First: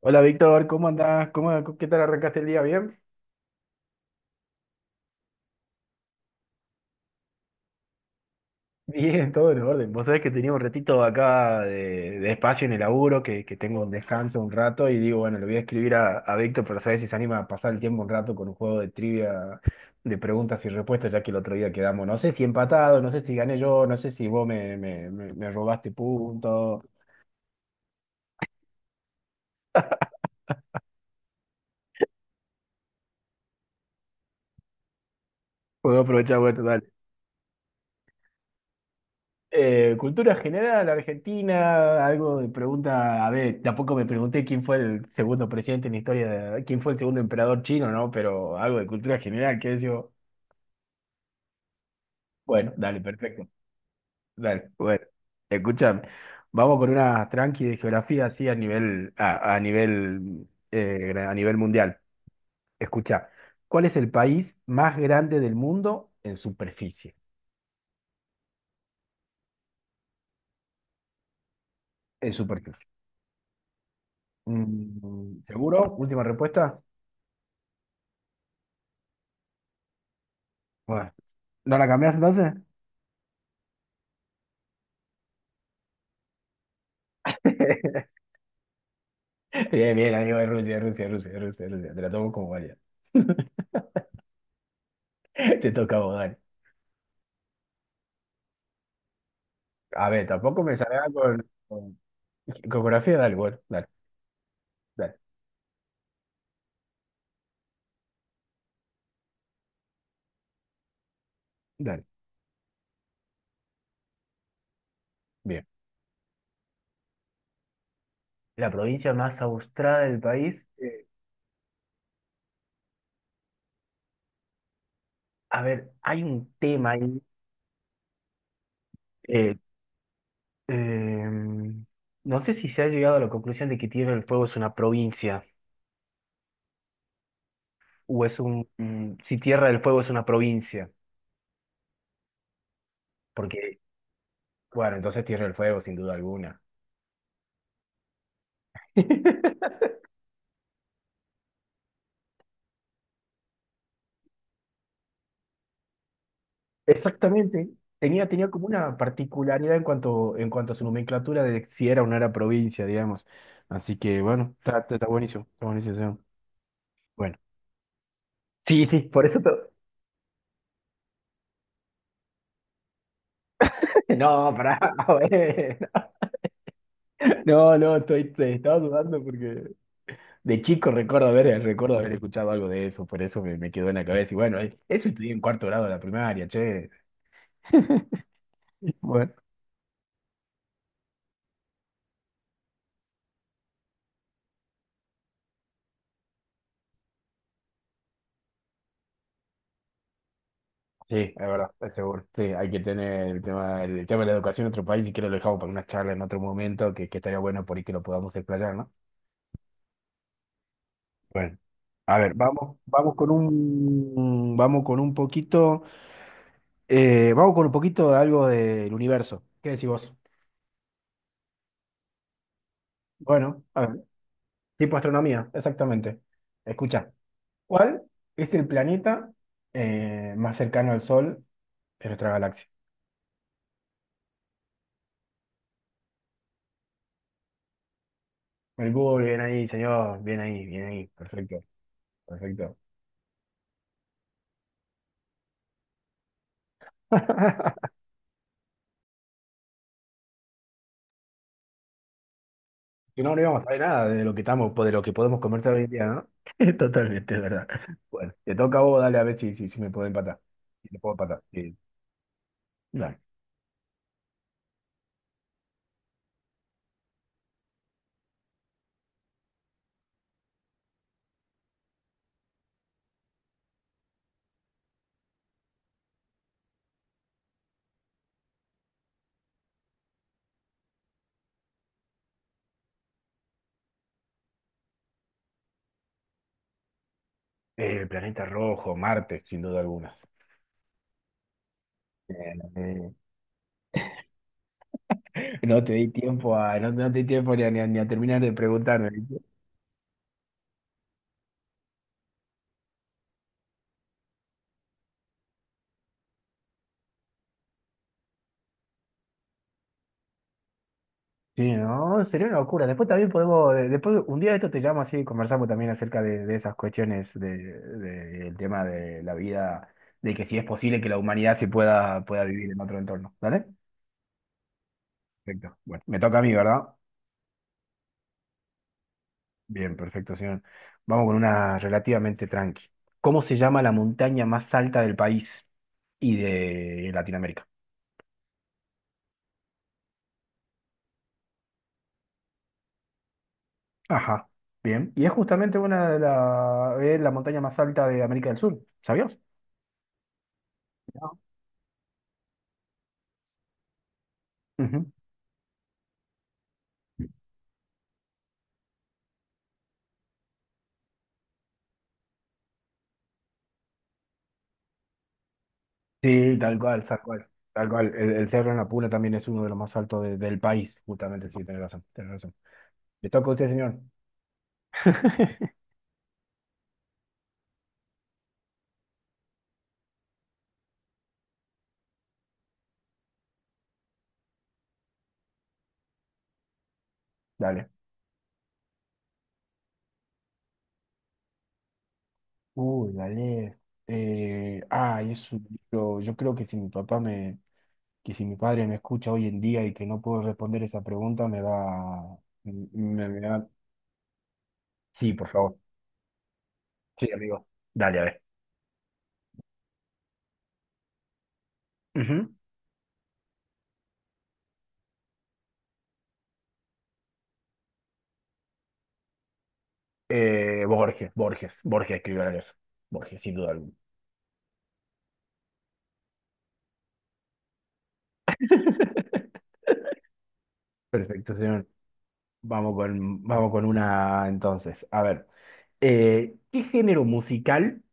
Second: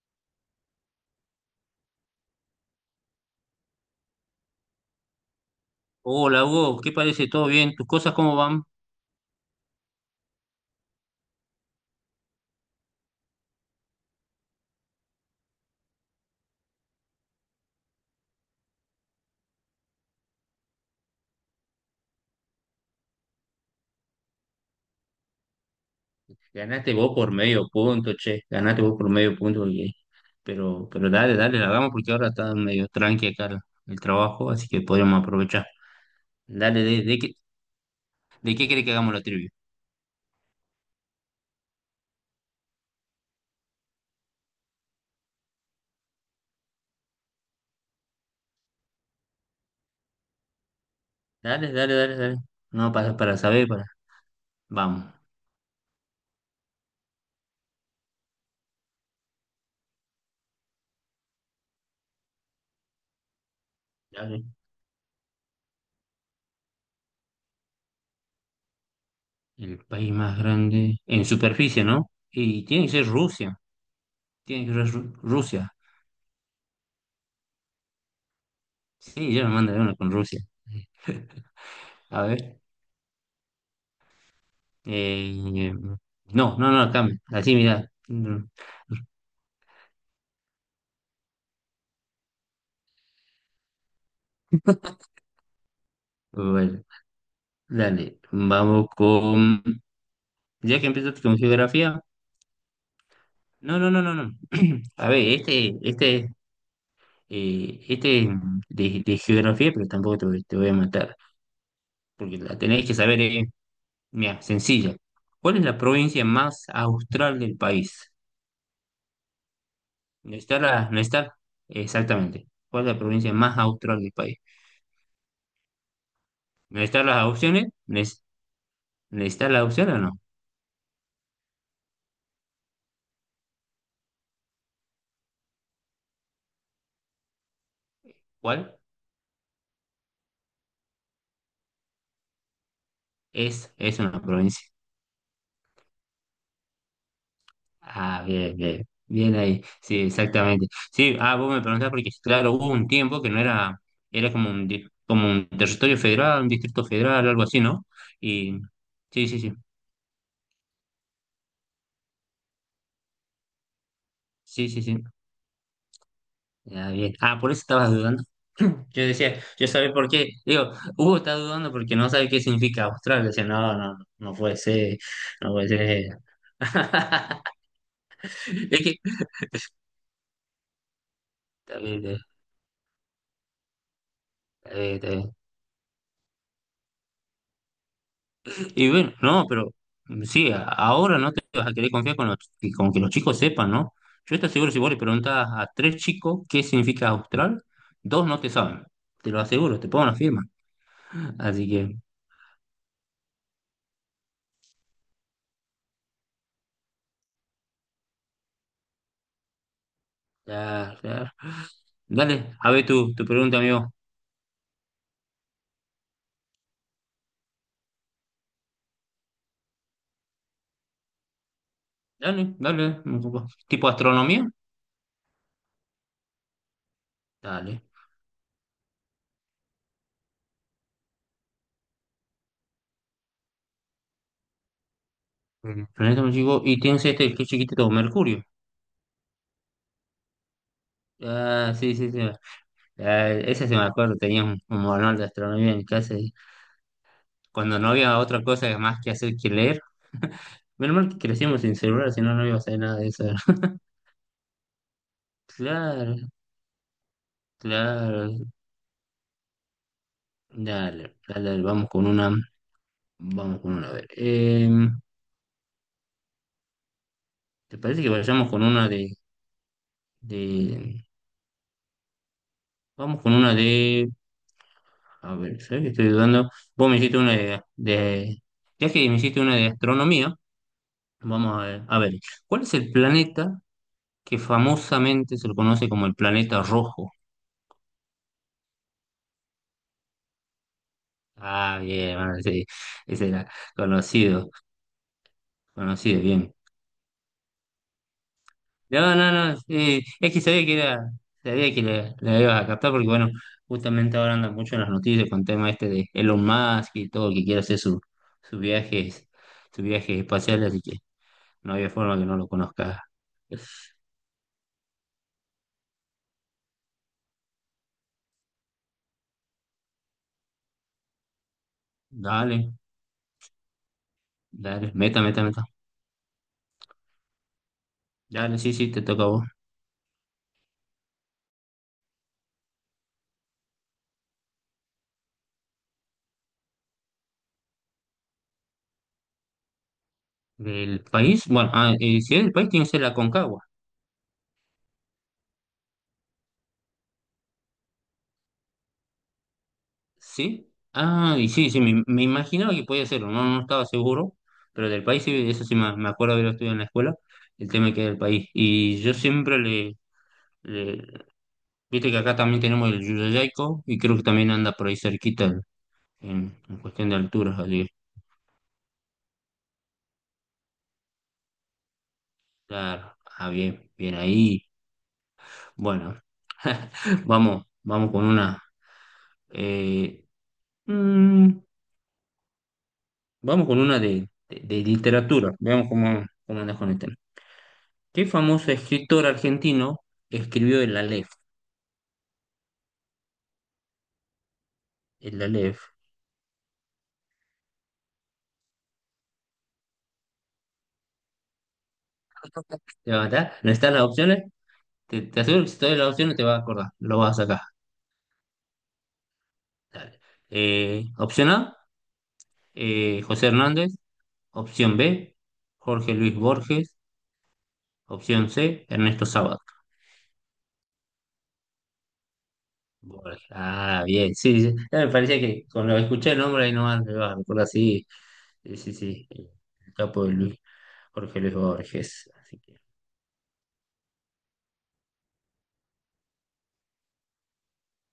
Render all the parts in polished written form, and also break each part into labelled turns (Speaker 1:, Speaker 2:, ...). Speaker 1: Hola Víctor, ¿cómo andás? ¿Cómo, qué tal arrancaste el día? ¿Bien?
Speaker 2: Hola Hugo, ¿qué parece? ¿Todo bien? ¿Tus cosas cómo van?
Speaker 1: Bien, todo en orden. Vos sabés que tenía un ratito acá de espacio en el laburo, que tengo un descanso un rato y digo, bueno, le voy a escribir a Víctor para saber si se anima a pasar el tiempo un rato con un juego de trivia de preguntas y respuestas, ya que el otro día quedamos, no sé si empatado, no sé si gané yo, no sé si vos me robaste puntos.
Speaker 2: Ganaste vos por medio punto, che. Ganaste vos por medio punto, oye. Pero dale, la hagamos porque ahora está medio tranqui acá el trabajo, así que podríamos aprovechar.
Speaker 1: Puedo aprovechar, bueno,
Speaker 2: Dale,
Speaker 1: dale.
Speaker 2: ¿de qué querés que hagamos la trivia?
Speaker 1: Cultura general, Argentina, algo de pregunta, a ver, tampoco me pregunté quién fue el segundo presidente en la historia de, quién fue el segundo emperador chino, ¿no? Pero algo de cultura general, que yo,
Speaker 2: Dale, dale, dale, dale.
Speaker 1: bueno,
Speaker 2: No,
Speaker 1: dale,
Speaker 2: para
Speaker 1: perfecto,
Speaker 2: saber, para.
Speaker 1: dale, bueno,
Speaker 2: Vamos.
Speaker 1: escúchame, vamos con una tranqui de geografía así a nivel, a nivel, a nivel mundial. Escucha, ¿cuál es el
Speaker 2: Dale.
Speaker 1: país más grande del mundo en superficie?
Speaker 2: El país más grande en superficie, ¿no?
Speaker 1: En
Speaker 2: Y tiene
Speaker 1: superficie.
Speaker 2: que ser Rusia. Tiene que ser
Speaker 1: Mm,
Speaker 2: Rusia.
Speaker 1: ¿seguro? Última respuesta.
Speaker 2: Sí, yo me mandaré una con Rusia.
Speaker 1: Bueno, ¿no la cambiás
Speaker 2: A
Speaker 1: entonces?
Speaker 2: ver. Eh, no, no, no, cambia. Así, mira. Mm,
Speaker 1: Bien, bien, amigo de Rusia, Rusia, Rusia, Rusia, Rusia. Te la tomo como vaya. Te toca a vos, dale.
Speaker 2: bueno, dale. Vamos con.
Speaker 1: A ver, tampoco me
Speaker 2: Ya que
Speaker 1: salga
Speaker 2: empezaste con geografía.
Speaker 1: con geografía, dale, bueno,
Speaker 2: No,
Speaker 1: dale,
Speaker 2: no, no, no, no. A
Speaker 1: dale,
Speaker 2: ver, este de geografía, pero tampoco te, voy te voy a matar.
Speaker 1: dale.
Speaker 2: Porque la tenéis que saber, eh. Mira, sencilla. ¿Cuál es
Speaker 1: Bien.
Speaker 2: la provincia más austral del país?
Speaker 1: La provincia más austrada del
Speaker 2: ¿No está
Speaker 1: país.
Speaker 2: no está? Exactamente. ¿Cuál es la provincia más austral del país?
Speaker 1: A ver, hay un
Speaker 2: ¿No
Speaker 1: tema
Speaker 2: están
Speaker 1: ahí.
Speaker 2: las opciones? ¿No está
Speaker 1: eh,
Speaker 2: la opción o no?
Speaker 1: em, no sé si se ha llegado a la conclusión de que Tierra del Fuego es una provincia o es un...
Speaker 2: ¿Cuál?
Speaker 1: mm, si Tierra del Fuego es una provincia.
Speaker 2: Es,
Speaker 1: Porque,
Speaker 2: es una provincia.
Speaker 1: Bueno, entonces Tierra del Fuego, sin duda alguna.
Speaker 2: Ah, bien, bien, bien ahí. Sí, exactamente. Sí, ah, vos me preguntás porque, claro, hubo un tiempo que no era, era como como un territorio federal, un distrito federal, algo así,
Speaker 1: Exactamente.
Speaker 2: ¿no?
Speaker 1: Tenía
Speaker 2: Y
Speaker 1: como una
Speaker 2: sí, sí, sí,
Speaker 1: particularidad en cuanto a su nomenclatura de si era o no era provincia, digamos. Así que bueno,
Speaker 2: sí, sí, sí.
Speaker 1: está buenísimo, está buenísimo, sí.
Speaker 2: Ah, bien.
Speaker 1: Bueno.
Speaker 2: Ah, por eso estabas dudando.
Speaker 1: Sí, sí,
Speaker 2: Yo
Speaker 1: por
Speaker 2: decía,
Speaker 1: eso te-
Speaker 2: yo sabía por qué. Digo, Hugo está dudando porque no sabe qué significa Australia. Decía, no, no, no
Speaker 1: No,
Speaker 2: puede
Speaker 1: pará,
Speaker 2: ser, no puede
Speaker 1: bueno.
Speaker 2: ser.
Speaker 1: No, no, te estaba
Speaker 2: Es que,
Speaker 1: dudando porque de chico
Speaker 2: está
Speaker 1: recuerdo haber
Speaker 2: bien,
Speaker 1: escuchado algo de eso, por eso me quedó en la cabeza. Y bueno,
Speaker 2: está bien,
Speaker 1: eso
Speaker 2: está
Speaker 1: estudié
Speaker 2: bien.
Speaker 1: en cuarto grado de la primaria, che.
Speaker 2: Y bueno,
Speaker 1: Bueno.
Speaker 2: no, pero sí, ahora no te vas a querer confiar con, con que los chicos sepan, ¿no? Yo estoy seguro, si vos le preguntás a tres chicos qué significa austral, dos no te saben. Te lo aseguro, te pongo una firma.
Speaker 1: Sí, es
Speaker 2: Así
Speaker 1: verdad, es
Speaker 2: que,
Speaker 1: seguro. Sí, hay que tener el tema de la educación en otro país, y que lo dejamos para una charla en otro momento, que estaría bueno por ahí que lo podamos explayar, ¿no?
Speaker 2: ya, ya.
Speaker 1: Bueno, a ver,
Speaker 2: Dale, a ver tu pregunta, amigo.
Speaker 1: Vamos con un poquito, vamos con un poquito de algo del universo. ¿Qué decís vos?
Speaker 2: Dale, dale. No.
Speaker 1: Bueno, a
Speaker 2: ¿Tipo
Speaker 1: ver,
Speaker 2: astronomía?
Speaker 1: tipo astronomía, exactamente. Escucha,
Speaker 2: Dale.
Speaker 1: ¿cuál es el planeta más cercano al Sol de nuestra galaxia?
Speaker 2: Ujú. Planeta muy chico. Y tienes este, qué chiquitito, Mercurio.
Speaker 1: Mercurio, bien ahí, señor, bien ahí, perfecto,
Speaker 2: Ah, sí, sí, sí.
Speaker 1: perfecto.
Speaker 2: Ah, ese se me acuerdo, tenía un manual de astronomía en casa. Cuando no había otra cosa más que hacer que leer. Menos mal que crecimos sin celular, si no, no iba a hacer nada de
Speaker 1: Si
Speaker 2: eso.
Speaker 1: no, no íbamos a saber nada de lo que estamos, de lo que podemos conversar hoy en día,
Speaker 2: Claro,
Speaker 1: ¿no? Totalmente, es verdad. Bueno,
Speaker 2: claro.
Speaker 1: te toca a vos, dale a ver si me puedo empatar. Si te puedo
Speaker 2: Dale,
Speaker 1: empatar.
Speaker 2: dale, dale,
Speaker 1: Sí.
Speaker 2: vamos con una.
Speaker 1: Dale.
Speaker 2: Vamos con una. A ver. ¿Te parece que vayamos con una de. Vamos con una de. A ver, ¿sabes que estoy dudando? Vos me hiciste una de- Ya que me hiciste una de astronomía, vamos a ver. A ver, ¿cuál es el planeta que famosamente se lo conoce como el planeta rojo?
Speaker 1: Planeta rojo, Marte, sin duda alguna.
Speaker 2: Ah, bien,
Speaker 1: Eh,
Speaker 2: bueno, sí,
Speaker 1: eh,
Speaker 2: ese era conocido,
Speaker 1: no te di
Speaker 2: conocido, bien.
Speaker 1: tiempo a, no, no te di tiempo ni a, ni a terminar de preguntarme.
Speaker 2: No, no,
Speaker 1: ¿Viste?
Speaker 2: no, sí, es que sabía que era, sabía que le ibas a captar porque, bueno, justamente ahora andan mucho en las noticias con el tema este de Elon Musk y todo, que quiere hacer su, sus viajes, sus viajes espaciales, así que
Speaker 1: Sí,
Speaker 2: no había forma
Speaker 1: no,
Speaker 2: que no
Speaker 1: sería
Speaker 2: lo
Speaker 1: una locura.
Speaker 2: conozca.
Speaker 1: Después también podemos, después un día de esto te llamo así y conversamos también acerca de esas cuestiones de, del tema de la vida, de que si es posible que la humanidad se pueda
Speaker 2: Dale,
Speaker 1: vivir en otro entorno. ¿Dale?
Speaker 2: dale, meta, meta, meta.
Speaker 1: Perfecto. Bueno, me toca a mí, ¿verdad?
Speaker 2: Dale, sí, sí, te toca a vos.
Speaker 1: Bien, perfecto, señor. Vamos con una relativamente tranqui. ¿Cómo se llama la montaña más alta del país y de Latinoamérica?
Speaker 2: ¿Del país? Bueno, ah, si es del país, tiene que ser la Concagua.
Speaker 1: Ajá, bien. Y es justamente una de la es la montaña más alta de América del Sur, ¿sabías?
Speaker 2: Sí. Ah,
Speaker 1: No.
Speaker 2: y sí, sí, me imaginaba que podía hacerlo, no, no estaba seguro, pero del
Speaker 1: Ujú.
Speaker 2: país, sí, eso sí me acuerdo haberlo estudiado en la escuela, el tema que era el país. Y yo siempre le- viste que acá también tenemos el Yuyayco, y creo que también anda por ahí cerquita
Speaker 1: Sí,
Speaker 2: en
Speaker 1: tal cual,
Speaker 2: cuestión de
Speaker 1: tal cual.
Speaker 2: alturas, así
Speaker 1: Tal
Speaker 2: que,
Speaker 1: cual. El Cerro en la Puna también es uno de los más altos del país, justamente, sí, tenés razón, tenés razón.
Speaker 2: claro,
Speaker 1: Le toca
Speaker 2: ah,
Speaker 1: a usted,
Speaker 2: bien,
Speaker 1: señor.
Speaker 2: bien ahí. Bueno, vamos, vamos con una, eh, mm, vamos con una de literatura, veamos cómo, cómo andas con este.
Speaker 1: Dale.
Speaker 2: ¿Qué famoso escritor argentino escribió el Aleph?
Speaker 1: Uy, dale. Ay,
Speaker 2: El
Speaker 1: es un
Speaker 2: Aleph.
Speaker 1: libro. Yo creo que si mi papá me, que si mi padre me escucha hoy en día y que no puedo responder esa pregunta,
Speaker 2: ¿Te va a
Speaker 1: me
Speaker 2: matar?
Speaker 1: va.
Speaker 2: ¿No están las opciones? Te,
Speaker 1: Sí,
Speaker 2: te
Speaker 1: por
Speaker 2: aseguro que si
Speaker 1: favor.
Speaker 2: te doy las opciones te vas a acordar. Lo
Speaker 1: Sí,
Speaker 2: vas a sacar.
Speaker 1: amigo. Dale, a ver.
Speaker 2: Dale. Opción A,
Speaker 1: Ujú.
Speaker 2: José Hernández. Opción B, Jorge Luis Borges. Opción C, Ernesto Sábato.
Speaker 1: Borges escribió la leer.
Speaker 2: Borges.
Speaker 1: Borges, sin duda alguna.
Speaker 2: Ah, bien. Sí, sí. Ya me parecía que cuando escuché el nombre ahí nomás me va a recordar. Sí, sí, sí. Sí. El capo de Luis, Jorge Luis
Speaker 1: Perfecto, señor.
Speaker 2: Borges. Así que.
Speaker 1: Vamos con una entonces. A ver, ¿qué género musical?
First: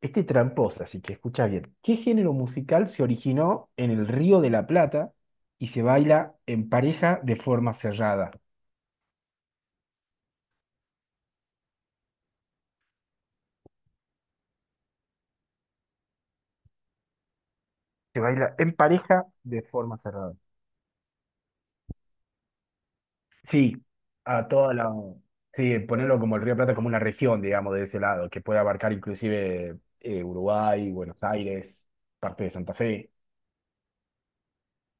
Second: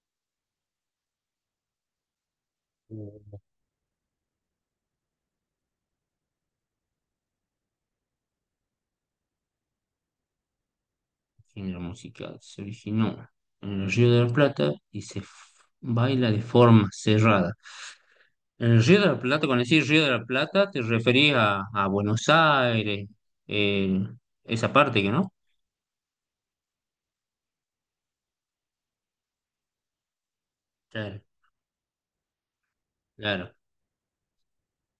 Speaker 1: Este es tramposa, así que escucha bien. ¿Qué género musical se
Speaker 2: Uh.
Speaker 1: originó en el Río de la Plata y se baila en pareja de forma cerrada?
Speaker 2: Género musical. Se originó en el Río de la Plata y se baila de forma cerrada.
Speaker 1: Se baila
Speaker 2: En
Speaker 1: en
Speaker 2: el Río de la
Speaker 1: pareja
Speaker 2: Plata,
Speaker 1: de
Speaker 2: cuando decís
Speaker 1: forma
Speaker 2: Río de la
Speaker 1: cerrada.
Speaker 2: Plata, te referís a Buenos Aires,
Speaker 1: Sí,
Speaker 2: eh,
Speaker 1: a
Speaker 2: esa
Speaker 1: toda la...
Speaker 2: parte que no.
Speaker 1: Sí, ponerlo como el Río de la Plata como una región, digamos, de ese lado, que puede abarcar inclusive Uruguay,
Speaker 2: Claro,
Speaker 1: Buenos Aires, parte de Santa Fe.
Speaker 2: claro.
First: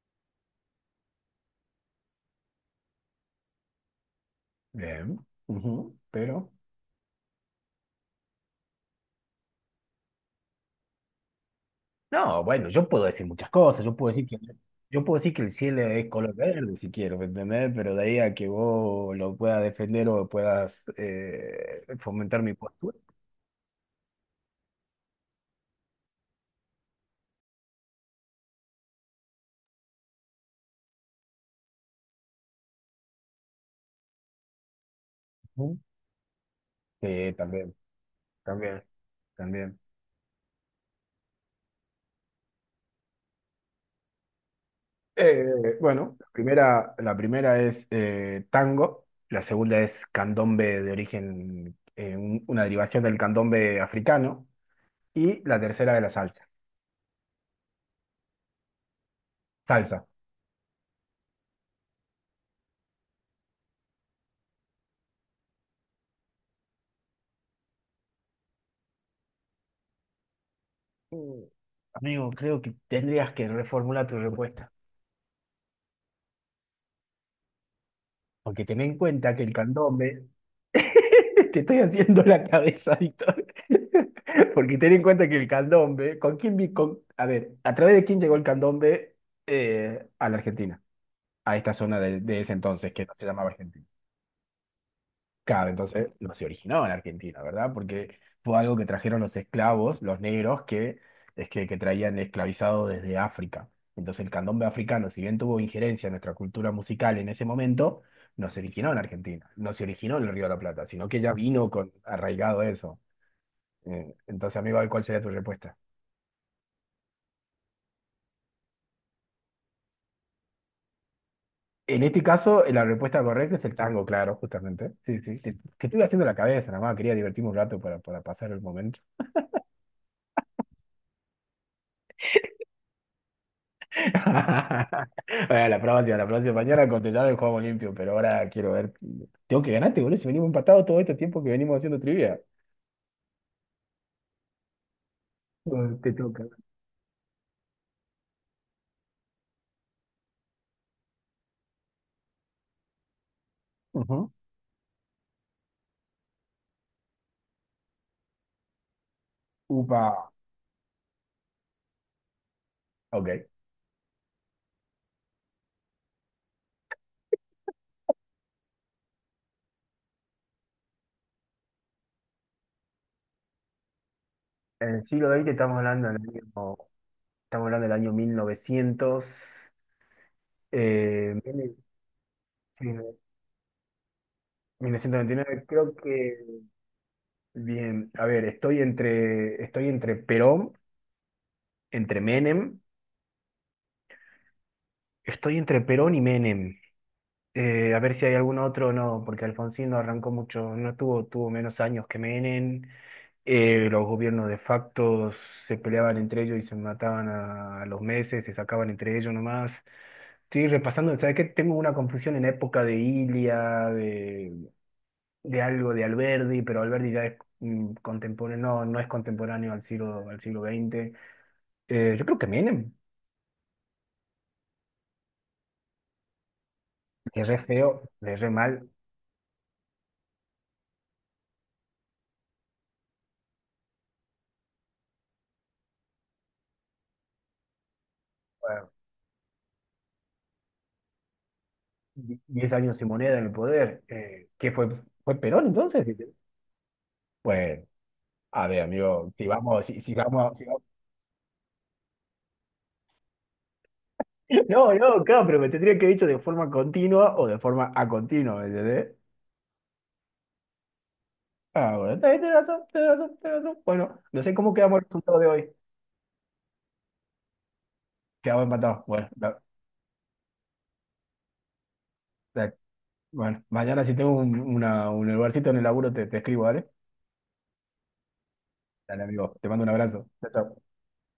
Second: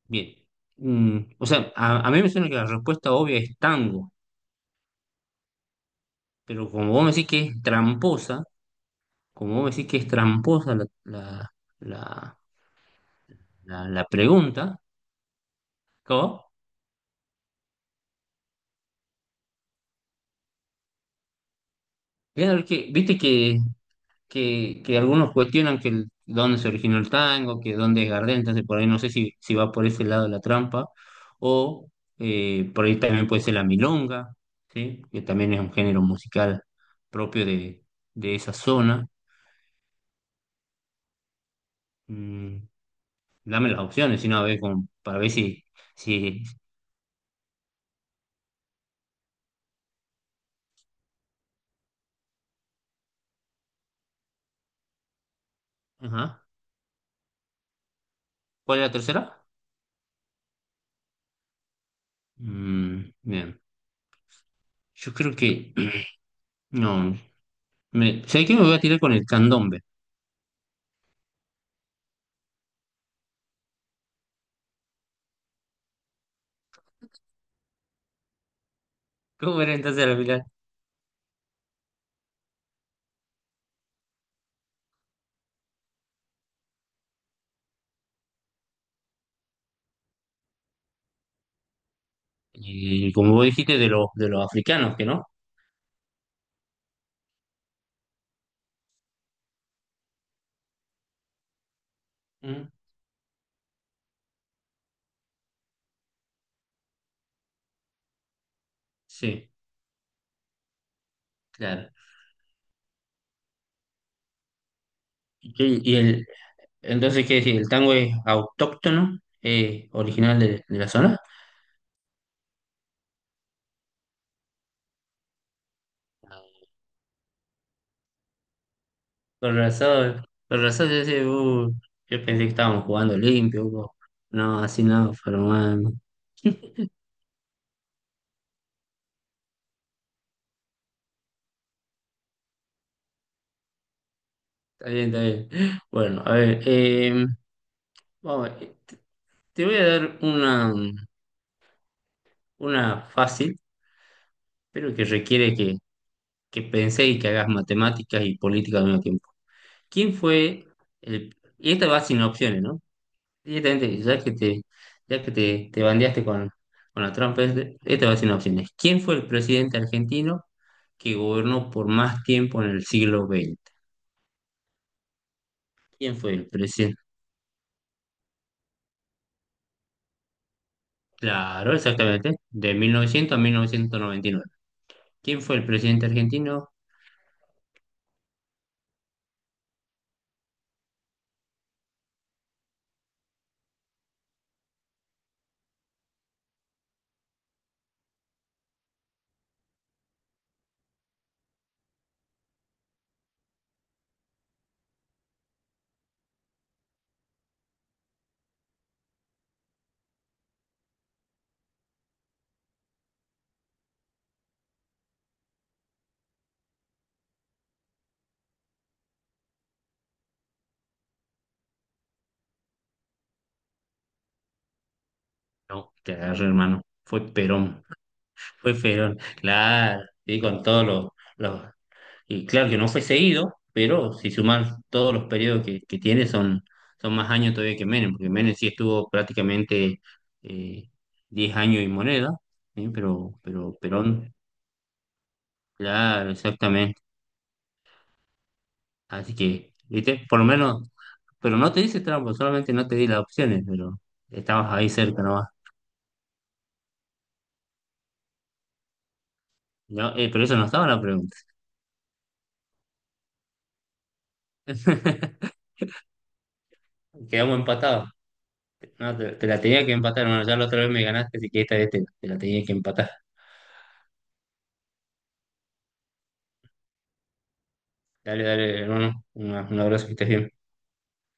Speaker 2: Bien. Mm, o sea, a mí me suena que la respuesta obvia es tango,
Speaker 1: Bien. Ujú. Pero...
Speaker 2: pero como vos me decís que es tramposa, como vos me decís que es tramposa la,
Speaker 1: No, bueno, yo puedo decir muchas cosas,
Speaker 2: la pregunta,
Speaker 1: yo puedo decir que el cielo es color
Speaker 2: ¿cómo?
Speaker 1: verde si quiero, ¿me entendés? Pero de ahí a que vos lo puedas defender o puedas fomentar mi
Speaker 2: Claro, que,
Speaker 1: postura.
Speaker 2: viste que que algunos cuestionan que dónde se originó el tango, que dónde es Gardel, entonces por ahí no sé si, si va por ese lado la trampa, o por ahí también puede ser la milonga, ¿sí? Que también es un
Speaker 1: ¿No?
Speaker 2: género musical
Speaker 1: Sí,
Speaker 2: propio
Speaker 1: también,
Speaker 2: de esa
Speaker 1: también,
Speaker 2: zona.
Speaker 1: también.
Speaker 2: Mm, dame las opciones, si no, a ver, como para ver si...
Speaker 1: Bueno,
Speaker 2: si...
Speaker 1: la primera es tango, la segunda es candombe de origen, una derivación del candombe africano, y la tercera de la
Speaker 2: Ajá.
Speaker 1: salsa.
Speaker 2: ¿Cuál es la tercera?
Speaker 1: Salsa.
Speaker 2: Mm, bien, yo creo que... No, me... ¿sabes qué? Me voy a tirar con el candombe.
Speaker 1: Mm. Amigo, creo que tendrías que reformular tu respuesta. Porque ten en cuenta que el
Speaker 2: ¿Cómo era entonces la
Speaker 1: candombe,
Speaker 2: final?
Speaker 1: te estoy haciendo la cabeza, Víctor, porque ten en cuenta que el candombe, ¿con quién, vi- con- a ver, ¿a través de quién llegó el candombe a la Argentina, a esta zona de ese entonces que
Speaker 2: Y
Speaker 1: no se
Speaker 2: como vos
Speaker 1: llamaba
Speaker 2: dijiste,
Speaker 1: Argentina?
Speaker 2: de de los africanos, que ¿no?
Speaker 1: Claro, entonces no se originó en Argentina, ¿verdad? Porque fue algo que trajeron los esclavos, los negros, que traían
Speaker 2: Mm.
Speaker 1: esclavizados desde África. Entonces el candombe africano, si bien tuvo injerencia en nuestra cultura musical en ese momento, no se originó en
Speaker 2: Sí,
Speaker 1: Argentina, no se originó en el Río de la Plata, sino que ya vino
Speaker 2: claro.
Speaker 1: con arraigado eso. Entonces, amigo, ¿cuál sería tu respuesta?
Speaker 2: ¿Y, y el, entonces, ¿qué decir? ¿El tango es autóctono, original de la zona?
Speaker 1: En este caso, la respuesta correcta es el tango, claro, justamente. Sí, sí, te estuve haciendo la cabeza, nada más, quería divertirme un rato para pasar el momento.
Speaker 2: Con razón, yo, decía, yo pensé que estábamos jugando limpio, Hugo". No, así no, pero
Speaker 1: Bueno,
Speaker 2: bueno,
Speaker 1: la próxima. Mañana contestado y jugamos limpio, pero ahora quiero ver. Tengo que ganarte, boludo. Si venimos empatados todo este tiempo que venimos haciendo trivia.
Speaker 2: está bien, está bien.
Speaker 1: Mm. Te
Speaker 2: Bueno, a
Speaker 1: toca.
Speaker 2: ver, vamos, te voy a dar una fácil,
Speaker 1: Ujú.
Speaker 2: pero que requiere que penséis y que hagas matemáticas y política al mismo tiempo. ¿Quién
Speaker 1: Upa.
Speaker 2: fue el... Y esta va sin opciones, ¿no?
Speaker 1: Ok.
Speaker 2: Directamente, ya que te bandeaste con la trampa, esta va sin opciones. ¿Quién fue el presidente argentino que gobernó por más tiempo en el siglo XX?
Speaker 1: En el siglo XX estamos hablando
Speaker 2: ¿Quién
Speaker 1: del
Speaker 2: fue
Speaker 1: año,
Speaker 2: el
Speaker 1: estamos
Speaker 2: presidente?
Speaker 1: hablando del año 1900, eh,
Speaker 2: Claro, exactamente, de
Speaker 1: sí,
Speaker 2: 1900 a 1999. ¿Quién fue el
Speaker 1: 1929, creo
Speaker 2: presidente
Speaker 1: que,
Speaker 2: argentino?
Speaker 1: bien, a ver, estoy entre Perón, entre Menem, estoy entre Perón y Menem. A ver si hay algún otro, no, porque Alfonsín no arrancó mucho, no tuvo, tuvo menos años que Menem, los gobiernos de facto se peleaban entre ellos y se mataban a los meses, se sacaban entre ellos nomás. Estoy repasando, ¿sabes qué? Tengo una confusión en época de Ilia, de algo de Alberdi, pero Alberdi ya es mm, contemporáneo, no, no es contemporáneo al siglo XX. Yo creo que Menem,
Speaker 2: No, te agarré, hermano. Fue
Speaker 1: le re
Speaker 2: Perón.
Speaker 1: feo, le re
Speaker 2: Fue
Speaker 1: mal.
Speaker 2: Perón, claro. Y con todos los, y claro que no fue seguido, pero si sumas todos los periodos que tiene, son, son más años todavía que Menem, porque Menem sí
Speaker 1: eh,
Speaker 2: estuvo prácticamente eh, 10 años y moneda,
Speaker 1: 10
Speaker 2: ¿sí?
Speaker 1: años sin moneda
Speaker 2: Pero,
Speaker 1: en el
Speaker 2: pero
Speaker 1: poder.
Speaker 2: Perón,
Speaker 1: ¿Qué fue? ¿Fue Perón entonces? Pues
Speaker 2: claro, exactamente.
Speaker 1: a ver, amigo,
Speaker 2: Así que, ¿viste? Por lo
Speaker 1: si vamos-
Speaker 2: menos, pero no te dice trampa, solamente no te di las opciones, pero estabas ahí
Speaker 1: No, no,
Speaker 2: cerca
Speaker 1: claro,
Speaker 2: nomás.
Speaker 1: pero me tendría que haber dicho de forma continua o de forma a continua, ¿me entendés?
Speaker 2: No, pero eso no estaba la pregunta.
Speaker 1: Ah, bueno, está bien, tenés razón, tenés razón, tenés razón. Bueno, no sé cómo quedamos el resultado de hoy.
Speaker 2: Quedamos empatados.
Speaker 1: Quedamos empatados.
Speaker 2: No,
Speaker 1: Bueno,
Speaker 2: te la tenía que empatar. Bueno, ya la otra vez me ganaste, así que esta vez te la tenía que
Speaker 1: la-
Speaker 2: empatar.
Speaker 1: bueno, mañana si tengo un, un lugarcito en el laburo te escribo, ¿vale?
Speaker 2: Dale, dale,
Speaker 1: Dale,
Speaker 2: hermano.
Speaker 1: amigo, te
Speaker 2: Un
Speaker 1: mando un
Speaker 2: abrazo, que
Speaker 1: abrazo.
Speaker 2: estés
Speaker 1: Chao,
Speaker 2: bien.
Speaker 1: chao.